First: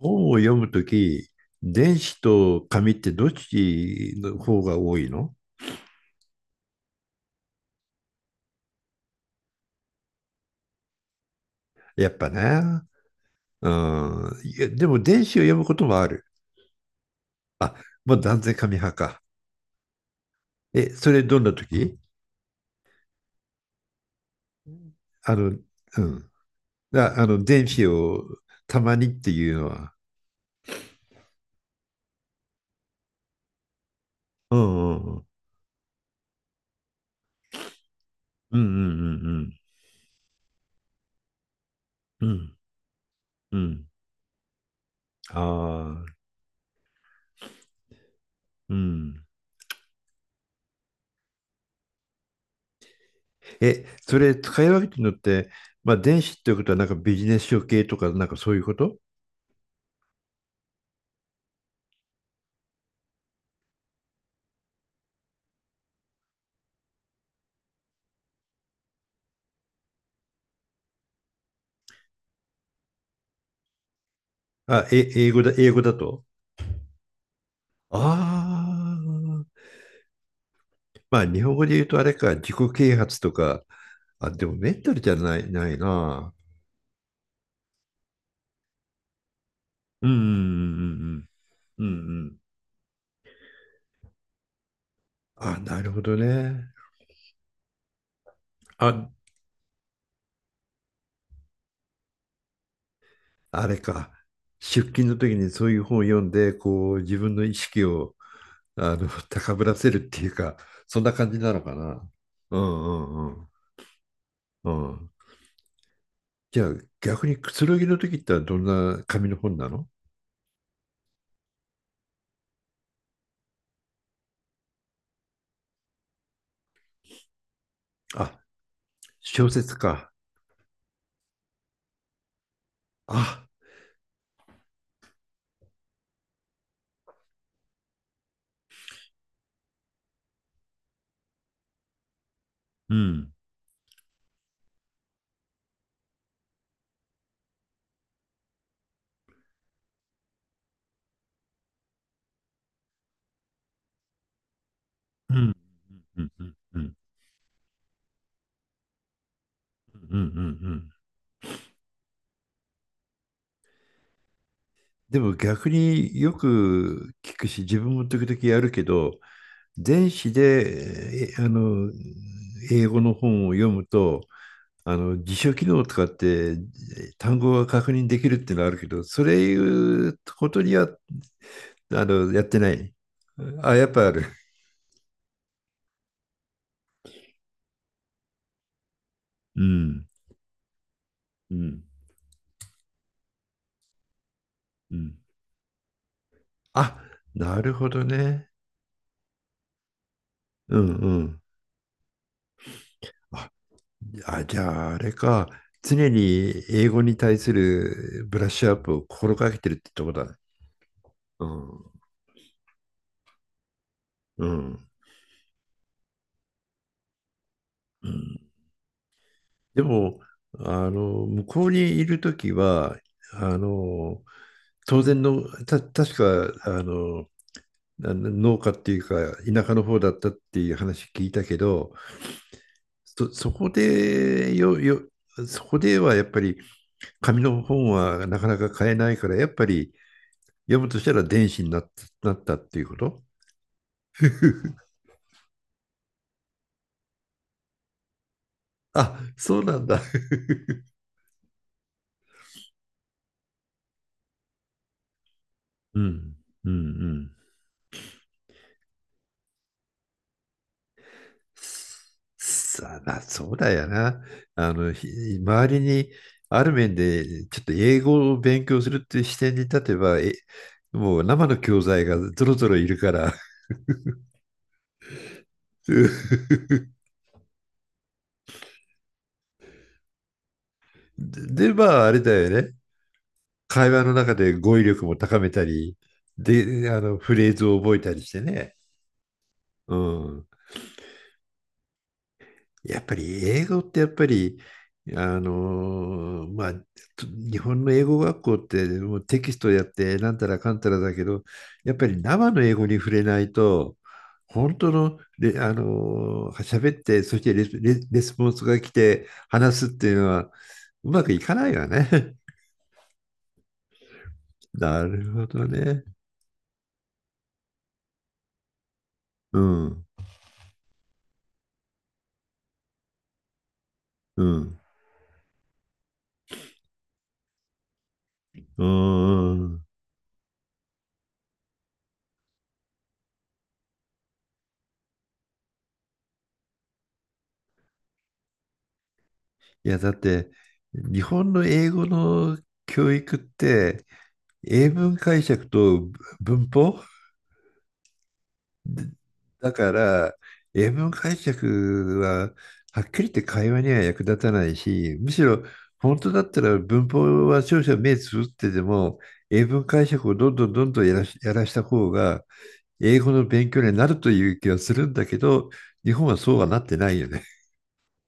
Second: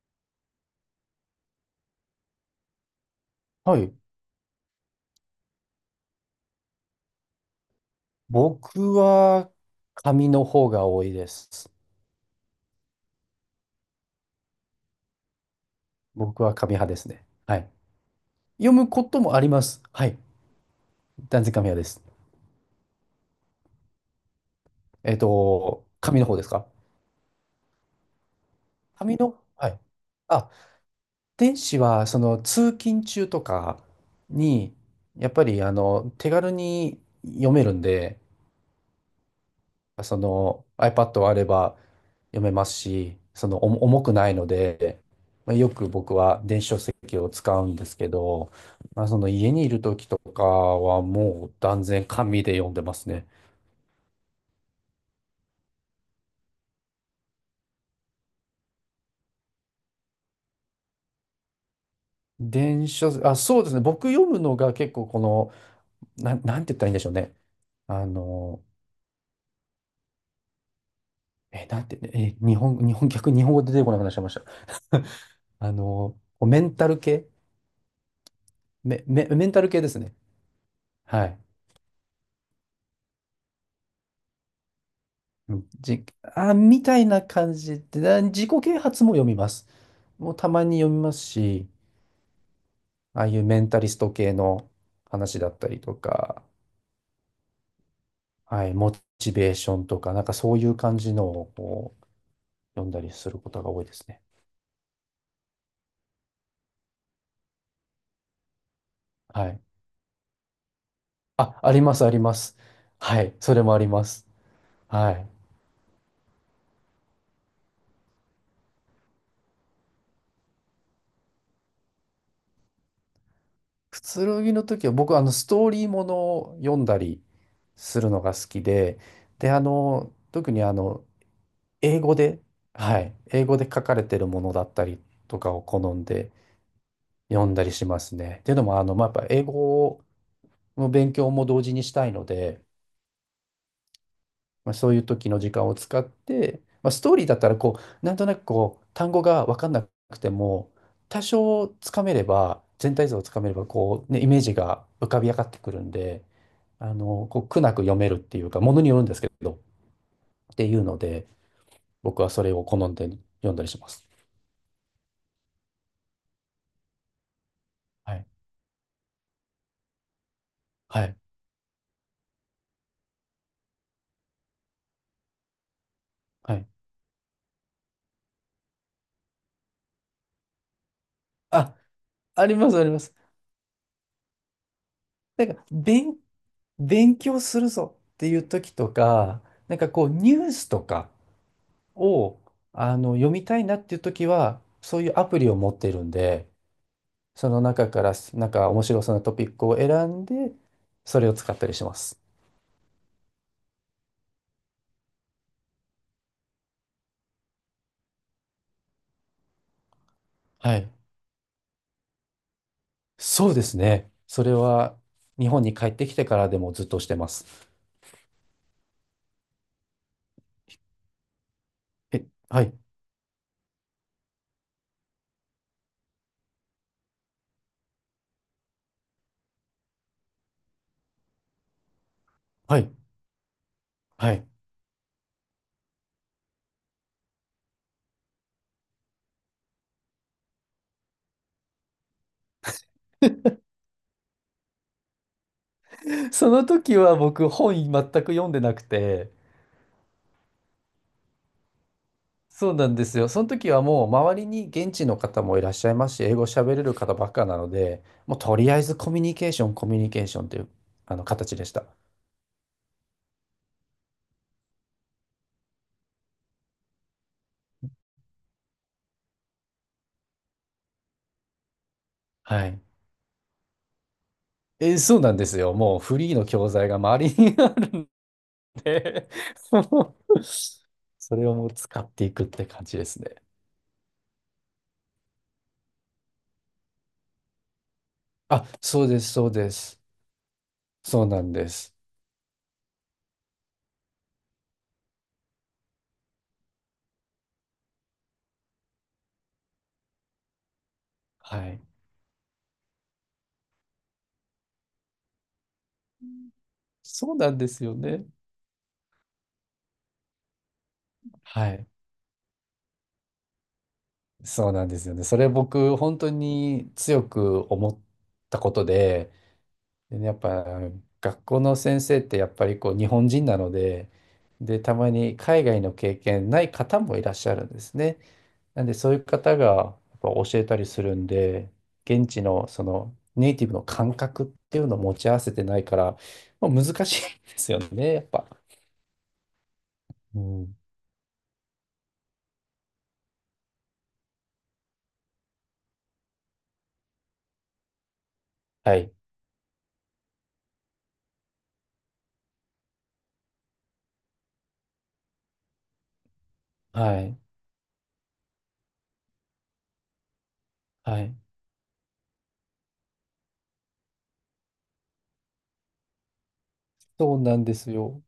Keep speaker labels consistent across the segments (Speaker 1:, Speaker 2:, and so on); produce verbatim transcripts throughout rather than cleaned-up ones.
Speaker 1: 本を読むとき、電子と紙ってどっ
Speaker 2: はい。
Speaker 1: ちの方が多いの？
Speaker 2: 僕は紙の方が多いです。
Speaker 1: やっぱね。うん。いや、でも電子を読むこともある。
Speaker 2: 僕は紙派ですね。はい。
Speaker 1: あ、もう断然
Speaker 2: 読
Speaker 1: 紙
Speaker 2: む
Speaker 1: 派
Speaker 2: こと
Speaker 1: か。
Speaker 2: もあります。はい。
Speaker 1: え、それどん
Speaker 2: 断然
Speaker 1: な
Speaker 2: 紙
Speaker 1: と
Speaker 2: 派で
Speaker 1: き？
Speaker 2: す。えっ
Speaker 1: あの、
Speaker 2: と、
Speaker 1: う
Speaker 2: 紙の
Speaker 1: ん。
Speaker 2: 方ですか
Speaker 1: あ、あの、電子をたまにっ
Speaker 2: 紙
Speaker 1: て
Speaker 2: の、
Speaker 1: いうの
Speaker 2: はい。
Speaker 1: は？
Speaker 2: あ、電子は、その、通勤中とか
Speaker 1: う
Speaker 2: に、
Speaker 1: んうんうん。
Speaker 2: やっぱり、あの、手軽に読めるんで、
Speaker 1: うんうん
Speaker 2: その iPad があれば
Speaker 1: うんう
Speaker 2: 読め
Speaker 1: ん。
Speaker 2: ますし、そ
Speaker 1: う
Speaker 2: の
Speaker 1: んう
Speaker 2: 重
Speaker 1: ん。
Speaker 2: 重くないので、
Speaker 1: ああ、う
Speaker 2: まあ、よ
Speaker 1: ん
Speaker 2: く
Speaker 1: うん。ああ。
Speaker 2: 僕は電子書籍を使うんですけど、
Speaker 1: う
Speaker 2: まあ、そ
Speaker 1: ん。
Speaker 2: の家にいる時とかはもう断然紙で読んでますね。
Speaker 1: え、それ使い分けてるのって、まあ電子っていうことはなんかビジネス書系とかなんかそういうこと？
Speaker 2: 電子書籍、あ、そうですね。僕読むのが結構この、なん、なんて言ったらいいんでしょうね。あの、え、なんて、え、日本、日本、逆に日本語出てこなくなっちゃいました。
Speaker 1: あ、え、英語だ、英
Speaker 2: あ
Speaker 1: 語だ
Speaker 2: の、
Speaker 1: と。
Speaker 2: メンタル系メ、メ、
Speaker 1: あ
Speaker 2: メンタ
Speaker 1: あ。
Speaker 2: ル系ですね。
Speaker 1: ま
Speaker 2: は
Speaker 1: あ
Speaker 2: い。
Speaker 1: 日本語で言うとあれか、自己啓発とか、あ、でもメンタルじゃない、
Speaker 2: うん
Speaker 1: ない
Speaker 2: じ、
Speaker 1: な。
Speaker 2: あ、みたいな感じで、だ自己啓発も読みます。
Speaker 1: うんう
Speaker 2: もうたまに読みます
Speaker 1: ん
Speaker 2: し、
Speaker 1: うんうんうんうんうん。
Speaker 2: ああいうメンタリスト系の話だ
Speaker 1: あ、
Speaker 2: った
Speaker 1: な
Speaker 2: り
Speaker 1: る
Speaker 2: と
Speaker 1: ほど
Speaker 2: か、
Speaker 1: ね。
Speaker 2: はい、モ
Speaker 1: あ、
Speaker 2: チベーションとか、なんかそういう感じのをこう読んだりすること
Speaker 1: あ
Speaker 2: が
Speaker 1: れ
Speaker 2: 多いです
Speaker 1: か。
Speaker 2: ね。
Speaker 1: 出勤の時にそういう本を読んで、こう自分の意識をあの
Speaker 2: は
Speaker 1: 高
Speaker 2: い。
Speaker 1: ぶらせるっていうか、そんな感じな
Speaker 2: あ、
Speaker 1: の
Speaker 2: あ
Speaker 1: か
Speaker 2: ります、
Speaker 1: な。
Speaker 2: あります。
Speaker 1: う
Speaker 2: は
Speaker 1: んう
Speaker 2: い、
Speaker 1: ん
Speaker 2: それもあります。
Speaker 1: うん。うん。
Speaker 2: はい。
Speaker 1: じゃあ逆にくつろぎの時ってどんな紙の本なの？
Speaker 2: くつろぎの時は僕、あの、ストーリーものを読んだりするのが
Speaker 1: あ、
Speaker 2: 好きで、
Speaker 1: 小
Speaker 2: で、あ
Speaker 1: 説か。
Speaker 2: の、特にあの、英語で、はい、英
Speaker 1: あ、
Speaker 2: 語で書かれてるものだったりとかを好んで読んだりしますね。っていうのも、あの、まあ、やっぱ英語の勉強も同時にしたいので、
Speaker 1: うん。
Speaker 2: まあ、そういう時の時間を使って、まあ、ストーリーだったらこう、なんとなくこう、単語が分かんなくても、多少つかめれば、全体像をつかめれば、こう、ね、イメージが浮かび
Speaker 1: う
Speaker 2: 上がっ
Speaker 1: ん。
Speaker 2: てくるん
Speaker 1: う
Speaker 2: で、
Speaker 1: ん。うん。う
Speaker 2: あ
Speaker 1: ん。
Speaker 2: の、こう、苦なく読めるっていうか、ものによるんですけど、
Speaker 1: うん。う
Speaker 2: っていう
Speaker 1: ん。
Speaker 2: ので、僕はそれを好んで読んだりします。
Speaker 1: でも逆によく聞くし、自分も
Speaker 2: は
Speaker 1: 時
Speaker 2: い。
Speaker 1: 々やるけど、電子
Speaker 2: はい。
Speaker 1: で、えあの、英語の本を読むと、あの、辞書機能を使っ
Speaker 2: は
Speaker 1: て
Speaker 2: い。
Speaker 1: 単語が確認できるっていうのはあるけど、それいうことには、
Speaker 2: あ、
Speaker 1: あの、やっ
Speaker 2: あり
Speaker 1: てな
Speaker 2: ますあり
Speaker 1: い。
Speaker 2: ます。
Speaker 1: あ、やっぱある？
Speaker 2: なんか、勉、勉強するぞっていう時とか、
Speaker 1: う
Speaker 2: なんかこ
Speaker 1: ん。
Speaker 2: う、ニュースとか
Speaker 1: うん。
Speaker 2: を、あの、読みたいなっていう時は、
Speaker 1: う
Speaker 2: そういう
Speaker 1: ん。
Speaker 2: アプリを持ってるんで、
Speaker 1: あ、
Speaker 2: そ
Speaker 1: な
Speaker 2: の
Speaker 1: るほ
Speaker 2: 中か
Speaker 1: ど
Speaker 2: ら、な
Speaker 1: ね。
Speaker 2: んか面白そうなトピックを選んで、
Speaker 1: うんう
Speaker 2: それを
Speaker 1: ん。
Speaker 2: 使ったりします。
Speaker 1: あ、じゃあ、あれか。常に英語に対するブラッシュアップを心がけてるってとこだね。
Speaker 2: はい。
Speaker 1: うん。
Speaker 2: そうですね。
Speaker 1: う
Speaker 2: それ
Speaker 1: ん。
Speaker 2: は、日本に帰ってきてからでもずっとしてます。
Speaker 1: うん。でも、あの、向こうにいる
Speaker 2: え、
Speaker 1: とき
Speaker 2: はい、
Speaker 1: は、あの、当然の、た、確か、あの、あの農家っていうか、田舎の方だったっていう話聞いたけど、
Speaker 2: はい、
Speaker 1: そ、そこ
Speaker 2: はい。
Speaker 1: でよ、よ、そこではやっぱり紙の本はなかなか買えないから、やっぱり読むとしたら電子になっなったっていうこと
Speaker 2: その時は僕、本全く読んでなく
Speaker 1: あ、
Speaker 2: て、
Speaker 1: そうなんだ。
Speaker 2: そうなんですよ。その時はもう周りに現地の方もいらっしゃい
Speaker 1: う
Speaker 2: ますし、英
Speaker 1: ん。
Speaker 2: 語
Speaker 1: うんう
Speaker 2: 喋れる方ばっ
Speaker 1: ん。
Speaker 2: かなので、もうとりあえずコミュニケーション、コミュニケーションというあの形でした。
Speaker 1: さあ、そうだよな。あの、ひ周りにある面でちょっと英語を勉強するっていう視点に立てば、え、もう生の教材がぞろ
Speaker 2: は
Speaker 1: ぞろ
Speaker 2: い。
Speaker 1: いるから。
Speaker 2: えーそうなんですよ。もうフリーの教材 が周りにあるんでもう それをも
Speaker 1: で、
Speaker 2: う
Speaker 1: でま
Speaker 2: 使
Speaker 1: あ、
Speaker 2: っ
Speaker 1: あれ
Speaker 2: て
Speaker 1: だ
Speaker 2: いくっ
Speaker 1: よ
Speaker 2: て
Speaker 1: ね。
Speaker 2: 感じですね。
Speaker 1: 会話の中で語彙力も高めたり、で、あの、フレーズを覚えたりして
Speaker 2: あ、
Speaker 1: ね。
Speaker 2: そうです、そうで
Speaker 1: う
Speaker 2: す。
Speaker 1: ん。
Speaker 2: そうなんです。
Speaker 1: やっぱり英語ってやっぱり、あのーまあ、と日本の英語学校ってもうテキストやってなんたらかんたらだけど、
Speaker 2: はい。
Speaker 1: やっぱり生の英語に触れないと、本当のレ、れあのー喋って、
Speaker 2: そ
Speaker 1: そ
Speaker 2: う
Speaker 1: し
Speaker 2: な
Speaker 1: て
Speaker 2: ん
Speaker 1: レ
Speaker 2: で
Speaker 1: ス、
Speaker 2: すよ
Speaker 1: レレ
Speaker 2: ね。
Speaker 1: スポンスが来て話すっていうのはうまくいか
Speaker 2: は
Speaker 1: ない
Speaker 2: い。
Speaker 1: わね。
Speaker 2: そ うなんで
Speaker 1: な
Speaker 2: すよね。
Speaker 1: る
Speaker 2: そ
Speaker 1: ほ
Speaker 2: れ
Speaker 1: ど
Speaker 2: 僕、
Speaker 1: ね。
Speaker 2: 本当に強く思ったことで、
Speaker 1: うん、
Speaker 2: でね、やっぱ学校の先生ってやっぱりこう日本人なので、
Speaker 1: うん、
Speaker 2: で、たまに海外の経験ない方もいらっしゃるんですね。な
Speaker 1: う
Speaker 2: んでそういう方
Speaker 1: ん。う
Speaker 2: がや
Speaker 1: ん。
Speaker 2: っぱ教えたりするんで、現地のそのネイティブの感覚っていうのを持ち合わせてないから、まあ、難しいんですよね、やっぱ。
Speaker 1: いや、だっ
Speaker 2: う
Speaker 1: て、
Speaker 2: ん。
Speaker 1: 日本の英語の教育って、英文解釈と文法
Speaker 2: は
Speaker 1: で。
Speaker 2: い。
Speaker 1: だから、英文解釈ははっきり言って会話には役立たないし、むしろ本当だったら文
Speaker 2: はい。
Speaker 1: 法は少々目つぶってでも、英文解釈をどんどんどんどんや
Speaker 2: は
Speaker 1: ら
Speaker 2: い。
Speaker 1: し、やらした方が、英語の勉強になるという気がするんだけど、日本はそうはなってないよ
Speaker 2: そう
Speaker 1: ね。
Speaker 2: なんですよ。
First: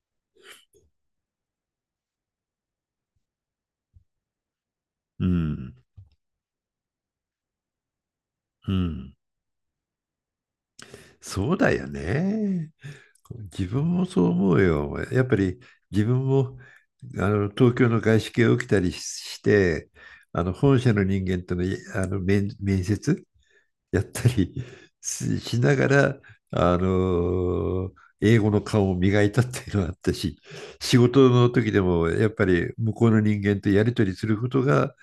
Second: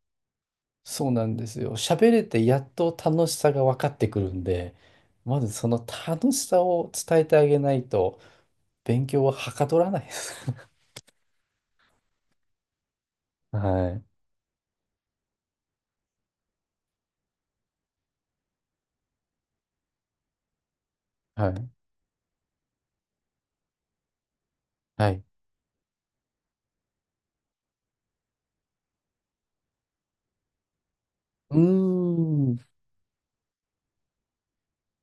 Speaker 2: そうなんですよ。喋れてやっと楽しさが分かってくるんで、
Speaker 1: う
Speaker 2: まずそ
Speaker 1: ん。
Speaker 2: の楽しさを伝えてあげないと、
Speaker 1: う
Speaker 2: 勉
Speaker 1: ん。
Speaker 2: 強ははかどらないです。
Speaker 1: そうだよね。自分
Speaker 2: はい。
Speaker 1: もそう思うよ。やっぱり自分もあの東京の外資系を受けたりして、あの本社の人間
Speaker 2: は
Speaker 1: との、
Speaker 2: い。
Speaker 1: あの面、面接やったり
Speaker 2: はい。
Speaker 1: ししながら、あの英語の顔を磨いたっていうのがあったし、仕事の
Speaker 2: う
Speaker 1: 時でもやっぱ
Speaker 2: ーん。
Speaker 1: り向こうの人間とやり取りすることが、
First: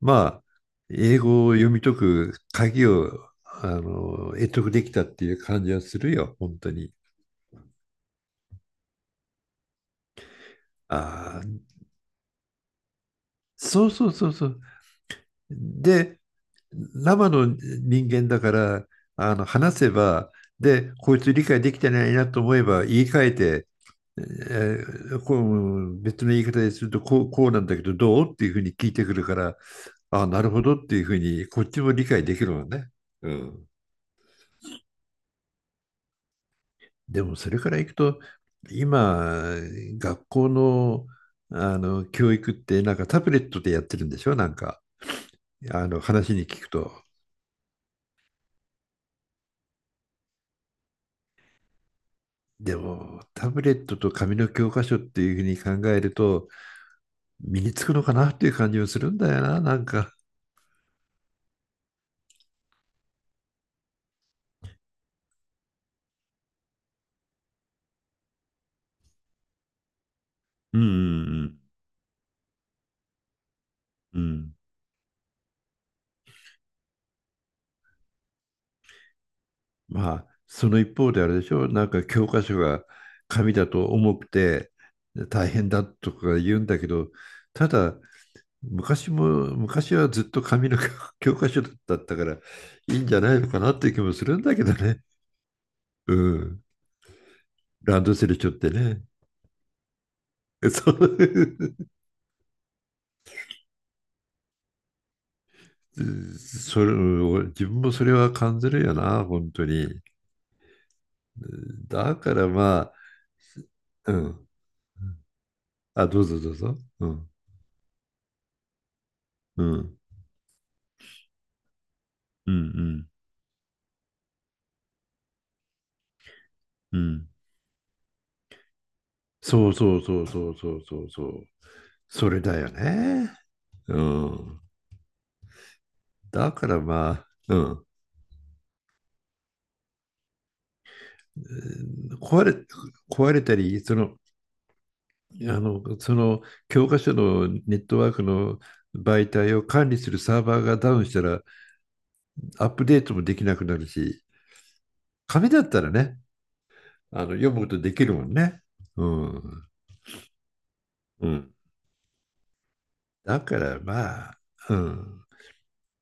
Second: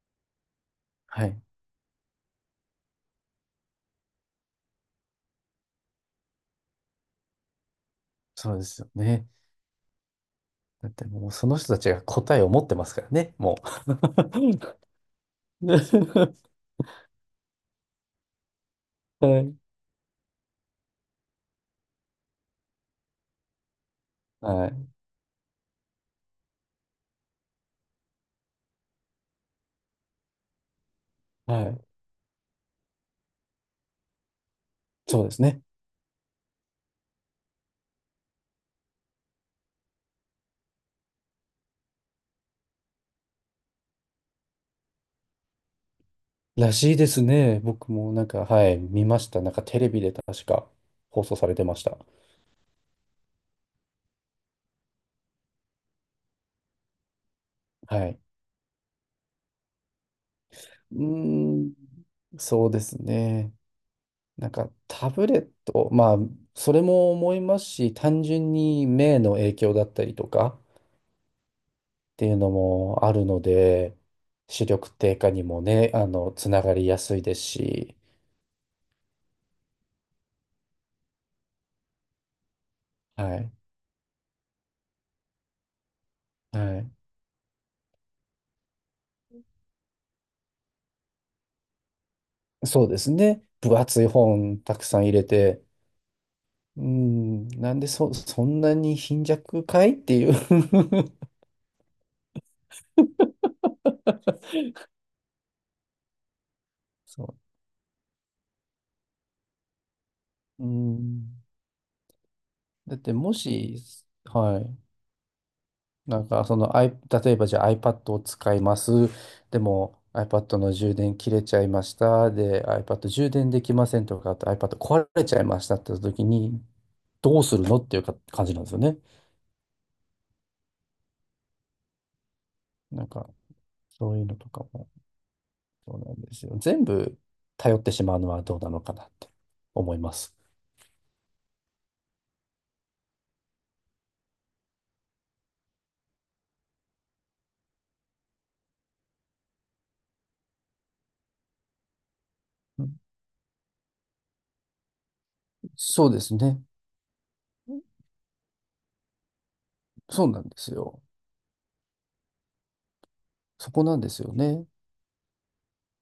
Speaker 1: まあ、英
Speaker 2: はい。
Speaker 1: 語を読み解く鍵を、あの、得得できたっていう感じはするよ、本当に。
Speaker 2: そうですよね。だってもう
Speaker 1: ああ、
Speaker 2: その人たちが答えを持ってますからね、も
Speaker 1: そうそうそうそう。で、
Speaker 2: う。
Speaker 1: 生の人間だから、あ
Speaker 2: は
Speaker 1: の
Speaker 2: い。
Speaker 1: 話せば、で、こいつ理解できてないなと思えば言い換えて、え
Speaker 2: はい。
Speaker 1: ーこう別の言い方でするとこう、こうなんだけどどうっていうふうに聞いてくるから、あ、なるほどっていうふうにこ
Speaker 2: は
Speaker 1: っち
Speaker 2: い。
Speaker 1: も理解できるわね。うん、
Speaker 2: そうですね。
Speaker 1: でもそれからいくと、今、学校の、あの教育ってなんかタブレットでやってるんでしょなんか、あの話に聞く
Speaker 2: ら
Speaker 1: と。
Speaker 2: しいですね。僕もなんか、はい、見ました。なんかテレビで確か放送されてました。
Speaker 1: でも、タブレットと紙の教科書っていうふうに考えると、身につくの
Speaker 2: は
Speaker 1: か
Speaker 2: い。
Speaker 1: なっていう感じもするんだよな、なんか。
Speaker 2: うーん、そうですね。なんかタブレット、まあ、それも思いますし、単純に目の影響だったりとか、
Speaker 1: うんうん
Speaker 2: っていうのもあるので、
Speaker 1: うんうん。
Speaker 2: 視力低下にもね、あの、つながりやすいですし、
Speaker 1: まあ、その一方であれでしょ、なんか教科書が
Speaker 2: は
Speaker 1: 紙
Speaker 2: い、
Speaker 1: だと重くて大変だとか言うんだ
Speaker 2: は
Speaker 1: け
Speaker 2: い。
Speaker 1: ど、ただ、昔も、昔はずっと紙の 教科書だったから、い
Speaker 2: そう
Speaker 1: い
Speaker 2: で
Speaker 1: ん
Speaker 2: す
Speaker 1: じゃない
Speaker 2: ね。
Speaker 1: のかなっ
Speaker 2: 分
Speaker 1: ていう気
Speaker 2: 厚い
Speaker 1: もするんだ
Speaker 2: 本
Speaker 1: けど
Speaker 2: たくさ
Speaker 1: ね。
Speaker 2: ん入れて、
Speaker 1: うん。
Speaker 2: うん、なんで
Speaker 1: ラン
Speaker 2: そ、
Speaker 1: ドセルし
Speaker 2: そ
Speaker 1: ょっ
Speaker 2: ん
Speaker 1: て
Speaker 2: なに
Speaker 1: ね。
Speaker 2: 貧弱かいっていう
Speaker 1: そ う。うん。それ、
Speaker 2: そ
Speaker 1: 自分もそれは感じるよな、本当に。うん。
Speaker 2: う。うん。
Speaker 1: だからまあ、
Speaker 2: だってもし、
Speaker 1: うん。
Speaker 2: はい。
Speaker 1: あ、
Speaker 2: な
Speaker 1: どう
Speaker 2: ん
Speaker 1: ぞ
Speaker 2: か、
Speaker 1: どう
Speaker 2: そ
Speaker 1: ぞ。
Speaker 2: の、アイ
Speaker 1: うん。
Speaker 2: 例えばじゃあ iPad を使います。で
Speaker 1: うん。
Speaker 2: も iPad の充電切れちゃいました。
Speaker 1: うん。う
Speaker 2: で、
Speaker 1: ん。
Speaker 2: iPad 充電できませんとか、あと iPad 壊れちゃいましたって時に、
Speaker 1: うん。
Speaker 2: どうするのっていうか感じなんですよね。
Speaker 1: そうそうそうそうそうそうそう。それだよ
Speaker 2: なんか、
Speaker 1: ね。う
Speaker 2: そういうのと
Speaker 1: ん。
Speaker 2: かも、そうなんです
Speaker 1: だ
Speaker 2: よ。
Speaker 1: から
Speaker 2: 全
Speaker 1: ま
Speaker 2: 部
Speaker 1: あ、う
Speaker 2: 頼っ
Speaker 1: ん。
Speaker 2: てしまうのはどうなのかなって思います。
Speaker 1: えー壊れ、壊れたり、その、あの、その教科書のネットワークの媒体を管理するサーバーがダウンしたらアッ
Speaker 2: う
Speaker 1: プデ
Speaker 2: ん
Speaker 1: ートもできなくなるし、紙だったら
Speaker 2: そう
Speaker 1: ね、
Speaker 2: ですね。
Speaker 1: あの読むことできるもんね。うん
Speaker 2: そうなんですよ。
Speaker 1: うん。だか
Speaker 2: そ
Speaker 1: ら
Speaker 2: こなんです
Speaker 1: ま
Speaker 2: よ
Speaker 1: あ、
Speaker 2: ね。
Speaker 1: うん。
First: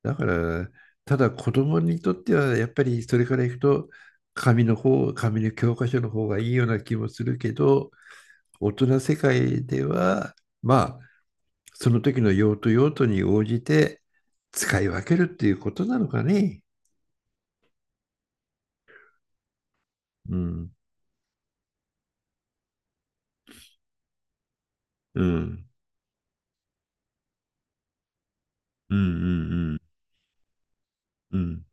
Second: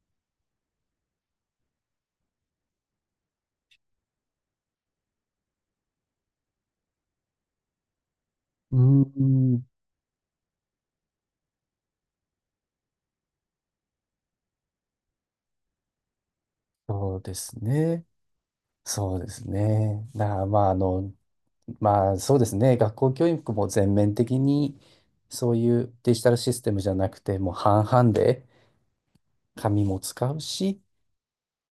Speaker 1: だから、ただ子供にとってはやっぱりそれからいくと、紙の方、紙の教科書の方がいいような気もするけど、大
Speaker 2: う
Speaker 1: 人
Speaker 2: ー
Speaker 1: 世
Speaker 2: ん、
Speaker 1: 界では、まあ、その時の用途用途に応じて使い分けるっていうことなのかね。
Speaker 2: そうですね。そうですね。だか
Speaker 1: う
Speaker 2: らまあ、
Speaker 1: ん。
Speaker 2: あの、まあそうですね、学校教育も全面的に
Speaker 1: う
Speaker 2: そう
Speaker 1: ん。
Speaker 2: いうデジタルシステムじゃなくて、もう半々で
Speaker 1: うんうんうん。
Speaker 2: 紙も使うし、
Speaker 1: うん。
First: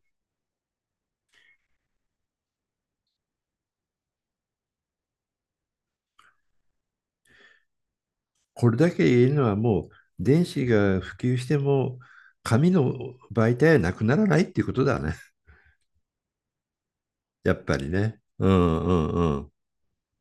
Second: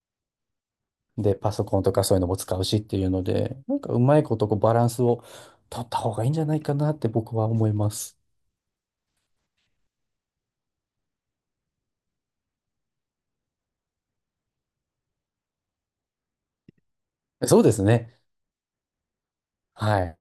Speaker 2: で、パソコンとかそういうのも使うしっていうので、なんかうまいことこうバランスを取った方がいいんじゃないかなって僕は思います。
Speaker 1: これだけ言えるのはもう電子が普及しても紙の媒体はなくならないっていうことだね。や
Speaker 2: そ
Speaker 1: っ
Speaker 2: うで
Speaker 1: ぱ
Speaker 2: す
Speaker 1: り
Speaker 2: ね。
Speaker 1: ね。うんうんうん。
Speaker 2: はい。